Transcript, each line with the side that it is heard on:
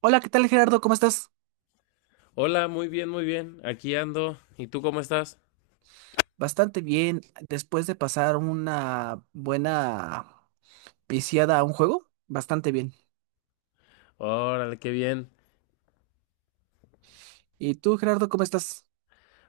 right: Hola, ¿qué tal, Gerardo? ¿Cómo estás?
left: Hola, muy bien, muy bien. Aquí ando. ¿Y tú cómo estás?
right: Bastante bien, después de pasar una buena viciada a un juego, bastante bien.
left: Órale, qué bien.
right: ¿Y tú, Gerardo, cómo estás?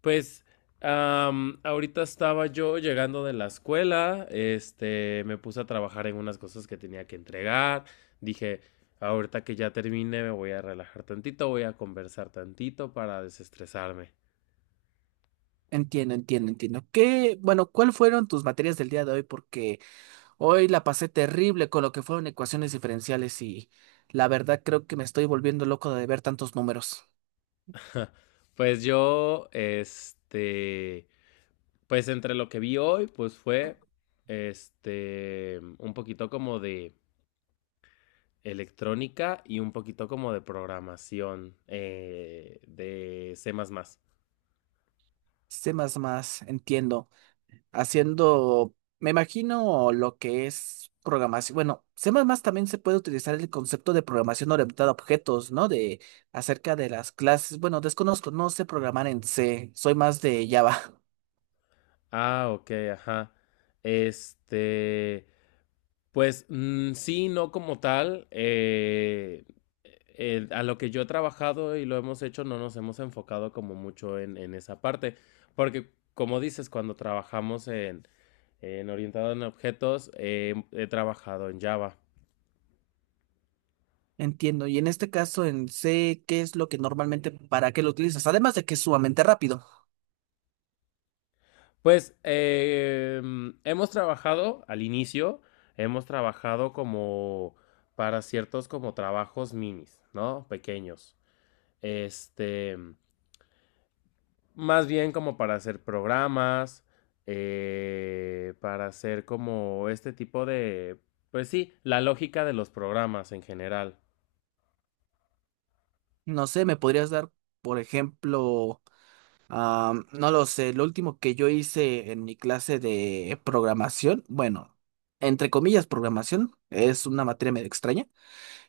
left: Pues, ahorita estaba yo llegando de la escuela, este, me puse a trabajar en unas cosas que tenía que entregar. Dije, ahorita que ya termine, me voy a relajar tantito, voy a conversar tantito para desestresarme.
right: Entiendo, entiendo, entiendo. ¿Qué, bueno, cuál fueron tus materias del día de hoy? Porque hoy la pasé terrible con lo que fueron ecuaciones diferenciales y la verdad creo que me estoy volviendo loco de ver tantos números.
left: Pues yo, este, pues entre lo que vi hoy, pues fue, este, un poquito como de electrónica y un poquito como de programación de C++.
right: Sé más, más, entiendo. Haciendo, me imagino lo que es programación. Bueno, C++ también se puede utilizar el concepto de programación orientada a objetos, ¿no? De acerca de las clases. Bueno, desconozco, no sé programar en C, soy más de Java.
left: Ah, ok, ajá. Este, pues mm, sí, no como tal. A lo que yo he trabajado y lo hemos hecho, no nos hemos enfocado como mucho en esa parte, porque como dices, cuando trabajamos en orientado en objetos, he trabajado en Java.
right: Entiendo. Y en este caso en C, ¿qué es lo que normalmente, para qué lo utilizas? Además de que es sumamente rápido.
left: Pues hemos trabajado al inicio, hemos trabajado como para ciertos como trabajos minis, ¿no? Pequeños. Este, más bien como para hacer programas, para hacer como este tipo de, pues sí, la lógica de los programas en general.
right: No sé, ¿me podrías dar, por ejemplo, ah, no lo sé, lo último que yo hice en mi clase de programación, bueno, entre comillas programación, es una materia medio extraña,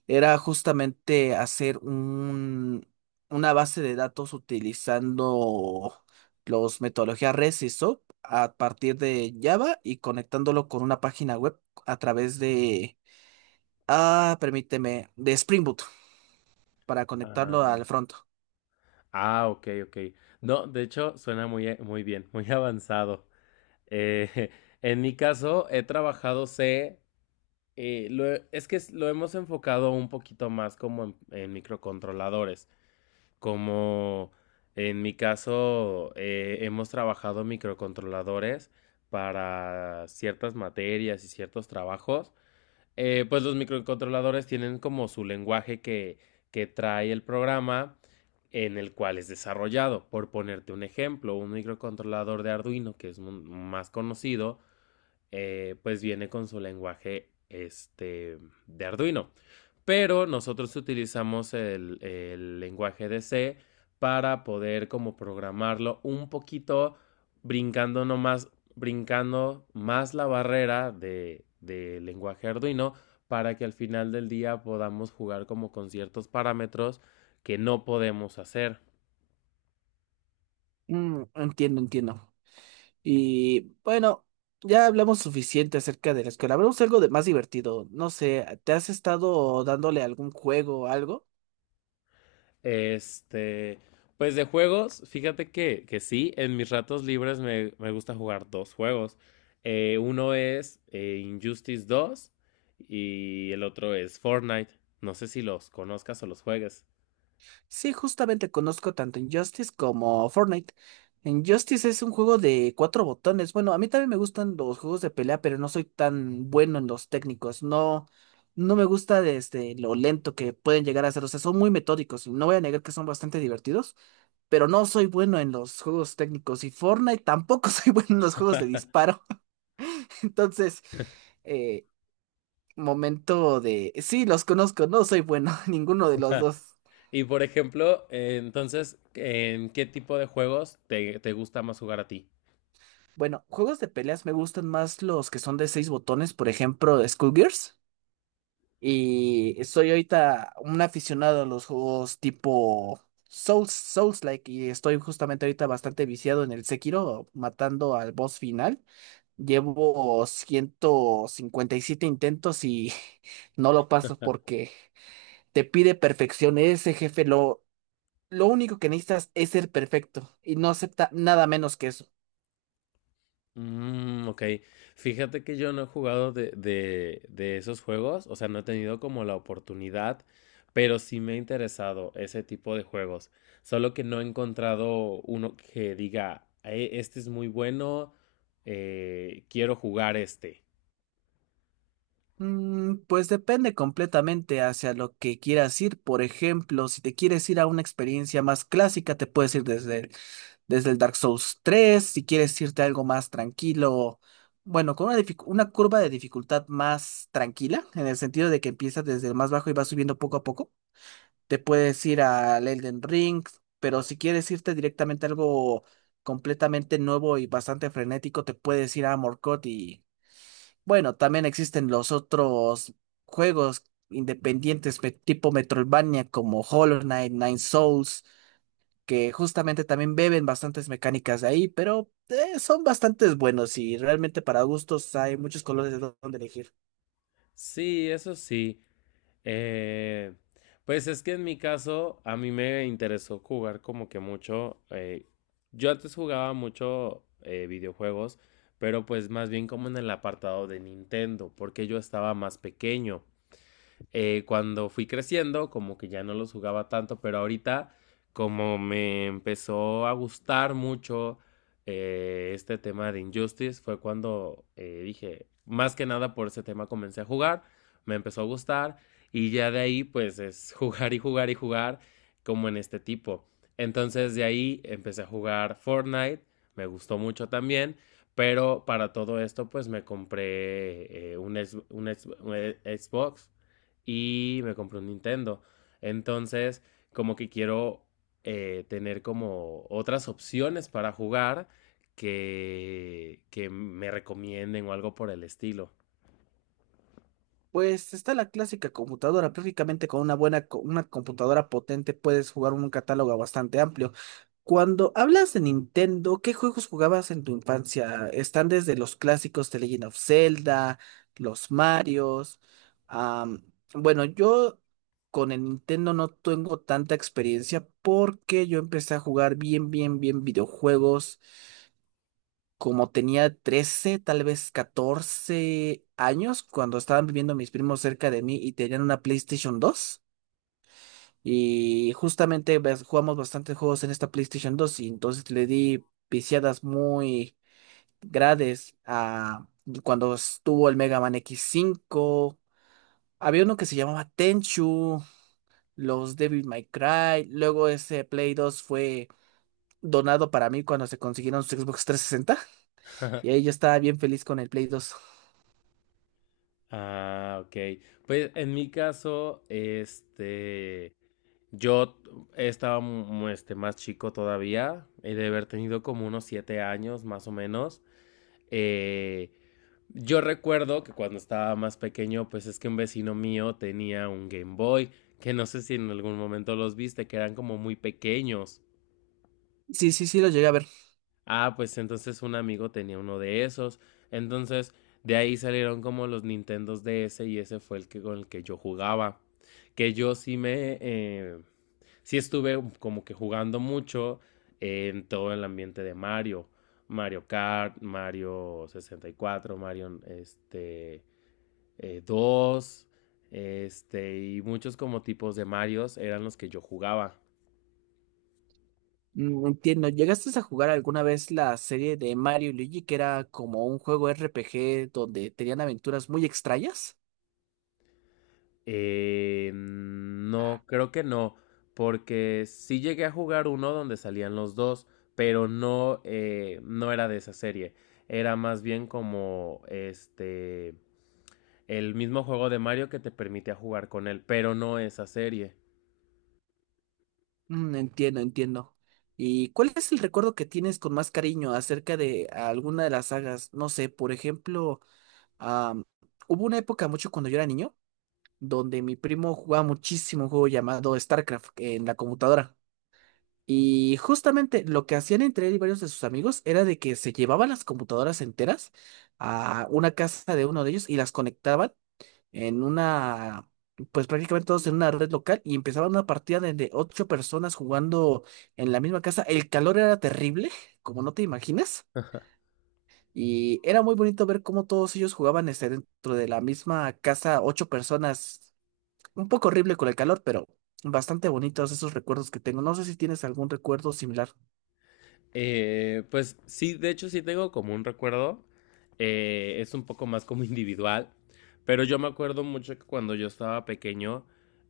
right: era justamente hacer un, una base de datos utilizando los metodologías REST y SOAP a partir de Java y conectándolo con una página web a través de, permíteme, de Spring Boot para conectarlo
left: Ah,
right: al front.
left: ok, ok. No, de hecho, suena muy, muy bien, muy avanzado. Eh, en mi caso, he trabajado C. Lo es que es- Lo hemos enfocado un poquito más como en microcontroladores, como en mi caso hemos trabajado microcontroladores para ciertas materias y ciertos trabajos. Pues los microcontroladores tienen como su lenguaje que trae el programa en el cual es desarrollado. Por ponerte un ejemplo, un microcontrolador de Arduino, que es más conocido, pues viene con su lenguaje este, de Arduino. Pero nosotros utilizamos el lenguaje de C para poder como programarlo un poquito brincando nomás, brincando más la barrera de lenguaje Arduino para que al final del día podamos jugar como con ciertos parámetros que no podemos hacer.
right: Mm, entiendo, entiendo. Y bueno, ya hablamos suficiente acerca de la escuela. Hablamos algo de más divertido. No sé, ¿te has estado dándole algún juego o algo?
left: Este, pues de juegos, fíjate que sí, en mis ratos libres me gusta jugar 2 juegos. Uno es Injustice dos y el otro es Fortnite. No sé si los conozcas o los juegues.
right: Sí, justamente conozco tanto Injustice como Fortnite. Injustice es un juego de cuatro botones. Bueno, a mí también me gustan los juegos de pelea, pero no soy tan bueno en los técnicos. No, no me gusta desde lo lento que pueden llegar a ser. O sea, son muy metódicos. No voy a negar que son bastante divertidos, pero no soy bueno en los juegos técnicos. Y Fortnite tampoco soy bueno en los juegos de disparo. Entonces, eh, momento de. Sí, los conozco, no soy bueno, ninguno de los dos.
left: Y por ejemplo, entonces, ¿en qué tipo de juegos te gusta más jugar a ti?
right: Bueno, juegos de peleas me gustan más los que son de seis botones, por ejemplo, Skullgirls. Y soy ahorita un aficionado a los juegos tipo Souls, Souls-like, y estoy justamente ahorita bastante viciado en el Sekiro, matando al boss final. Llevo 157 intentos y no lo paso porque te pide perfección. Ese jefe lo. Lo único que necesitas es ser perfecto y no acepta nada menos que eso.
left: Mm, ok. Fíjate que yo no he jugado de esos juegos, o sea, no he tenido como la oportunidad, pero sí me ha interesado ese tipo de juegos. Solo que no he encontrado uno que diga, este es muy bueno, quiero jugar este".
right: Mm, pues depende completamente hacia lo que quieras ir. Por ejemplo, si te quieres ir a una experiencia más clásica, te puedes ir desde el Dark Souls 3. Si quieres irte a algo más tranquilo, bueno, con una curva de dificultad más tranquila, en el sentido de que empiezas desde el más bajo y vas subiendo poco a poco. Te puedes ir al Elden Ring, pero si quieres irte directamente a algo completamente nuevo y bastante frenético, te puedes ir a Morcot, y bueno, también existen los otros juegos independientes tipo Metroidvania como Hollow Knight, Nine Souls, que justamente también beben bastantes mecánicas de ahí, pero son bastantes buenos y realmente para gustos hay muchos colores de dónde elegir.
left: Sí, eso sí. Eh, pues es que en mi caso, a mí me interesó jugar como que mucho. Yo antes jugaba mucho videojuegos, pero pues más bien como en el apartado de Nintendo, porque yo estaba más pequeño cuando fui creciendo, como que ya no los jugaba tanto, pero ahorita como me empezó a gustar mucho este tema de Injustice, fue cuando dije, más que nada por ese tema comencé a jugar, me empezó a gustar y ya de ahí pues es jugar y jugar y jugar como en este tipo. Entonces de ahí empecé a jugar Fortnite, me gustó mucho también, pero para todo esto pues me compré un Xbox y me compré un Nintendo. Entonces, como que quiero tener como otras opciones para jugar que me recomienden o algo por el estilo.
right: Pues está la clásica computadora, prácticamente con una computadora potente puedes jugar un catálogo bastante amplio. Cuando hablas de Nintendo, ¿qué juegos jugabas en tu infancia? Están desde los clásicos de Legend of Zelda, los Marios. am, bueno yo con el Nintendo no tengo tanta experiencia porque yo empecé a jugar bien, bien, bien videojuegos como tenía 13, tal vez 14 años, cuando estaban viviendo mis primos cerca de mí y tenían una PlayStation 2. Y justamente jugamos bastantes juegos en esta PlayStation 2 y entonces le di viciadas muy grandes a cuando estuvo el Mega Man x 5. Había uno que se llamaba Tenchu, los Devil May Cry. Luego ese Play 2 fue donado para mí cuando se consiguieron su Xbox 360, y ahí yo estaba bien feliz con el Play 2.
left: Ah, ok. Pues en mi caso, este, yo estaba este, más chico todavía, he de haber tenido como unos 7 años más o menos. Eh, yo recuerdo que cuando estaba más pequeño, pues es que un vecino mío tenía un Game Boy, que no sé si en algún momento los viste, que eran como muy pequeños.
right: Sí, sí, sí, lo llegué a ver.
left: Ah, pues entonces un amigo tenía uno de esos. Entonces de ahí salieron como los Nintendos DS y ese fue el que con el que yo jugaba. Que yo sí me... sí estuve como que jugando mucho en todo el ambiente de Mario. Mario Kart, Mario 64, Mario este, 2, este, y muchos como tipos de Marios eran los que yo jugaba.
right: Mm, entiendo. ¿Llegaste a jugar alguna vez la serie de Mario y Luigi, que era como un juego RPG donde tenían aventuras muy extrañas?
left: No, creo que no, porque sí llegué a jugar uno donde salían los dos, pero no, no era de esa serie. Era más bien como este, el mismo juego de Mario que te permitía jugar con él, pero no esa serie.
right: Mm, entiendo, entiendo. ¿Y cuál es el recuerdo que tienes con más cariño acerca de alguna de las sagas? No sé, por ejemplo, am, hubo una época mucho cuando yo era niño donde mi primo jugaba muchísimo un juego llamado StarCraft en la computadora. Y justamente lo que hacían entre él y varios de sus amigos era de que se llevaban las computadoras enteras a una casa de uno de ellos y las conectaban en una, pues prácticamente todos en una red local y empezaban una partida de ocho personas jugando en la misma casa. El calor era terrible, como no te imaginas. Y era muy bonito ver cómo todos ellos jugaban, este, dentro de la misma casa, ocho personas, un poco horrible con el calor, pero bastante bonitos esos recuerdos que tengo. No sé si tienes algún recuerdo similar.
left: Pues sí, de hecho sí tengo como un recuerdo. Es un poco más como individual. Pero yo me acuerdo mucho que cuando yo estaba pequeño,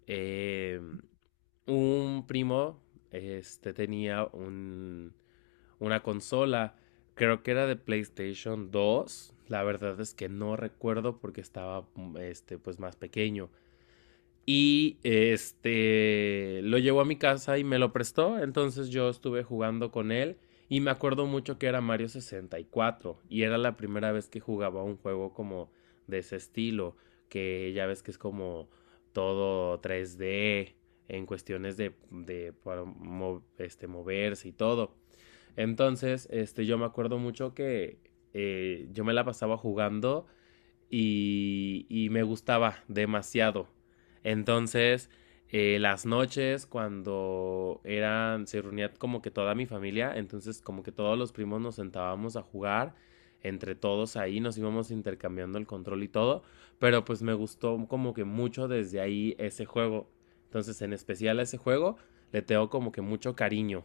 left: eh, un primo este, tenía una consola. Creo que era de PlayStation dos. La verdad es que no recuerdo porque estaba mm, este, pues más pequeño. Y este lo llevó a mi casa y me lo prestó. Entonces yo estuve jugando con él. Y me acuerdo mucho que era Mario 64. Y cuatro y era la primera vez que jugaba un juego como de ese estilo. Que ya ves que es como todo 3D. En cuestiones de, para este, moverse y todo. Entonces, este, yo me acuerdo mucho que yo me la pasaba jugando y me gustaba demasiado. Entonces, las noches cuando eran, se reunía como que toda mi familia, entonces como que todos los primos nos sentábamos a jugar entre todos ahí, nos íbamos intercambiando el control y todo, pero pues me gustó como que mucho desde ahí ese juego. Entonces, en especial a ese juego, le tengo como que mucho cariño.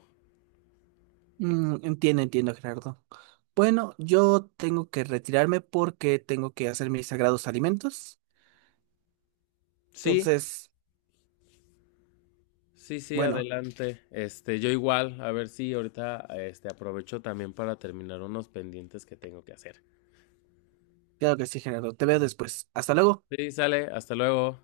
right: Mm, entiendo, entiendo, Gerardo. Bueno, yo tengo que retirarme porque tengo que hacer mis sagrados alimentos.
left: Sí.
right: Entonces,
left: Sí, sí,
right: bueno,
left: adelante. Este, yo igual, a ver si ahorita este aprovecho también para terminar unos pendientes que tengo que hacer.
right: claro que sí, Gerardo. Te veo después. Hasta luego.
left: Sí, sale, hasta luego.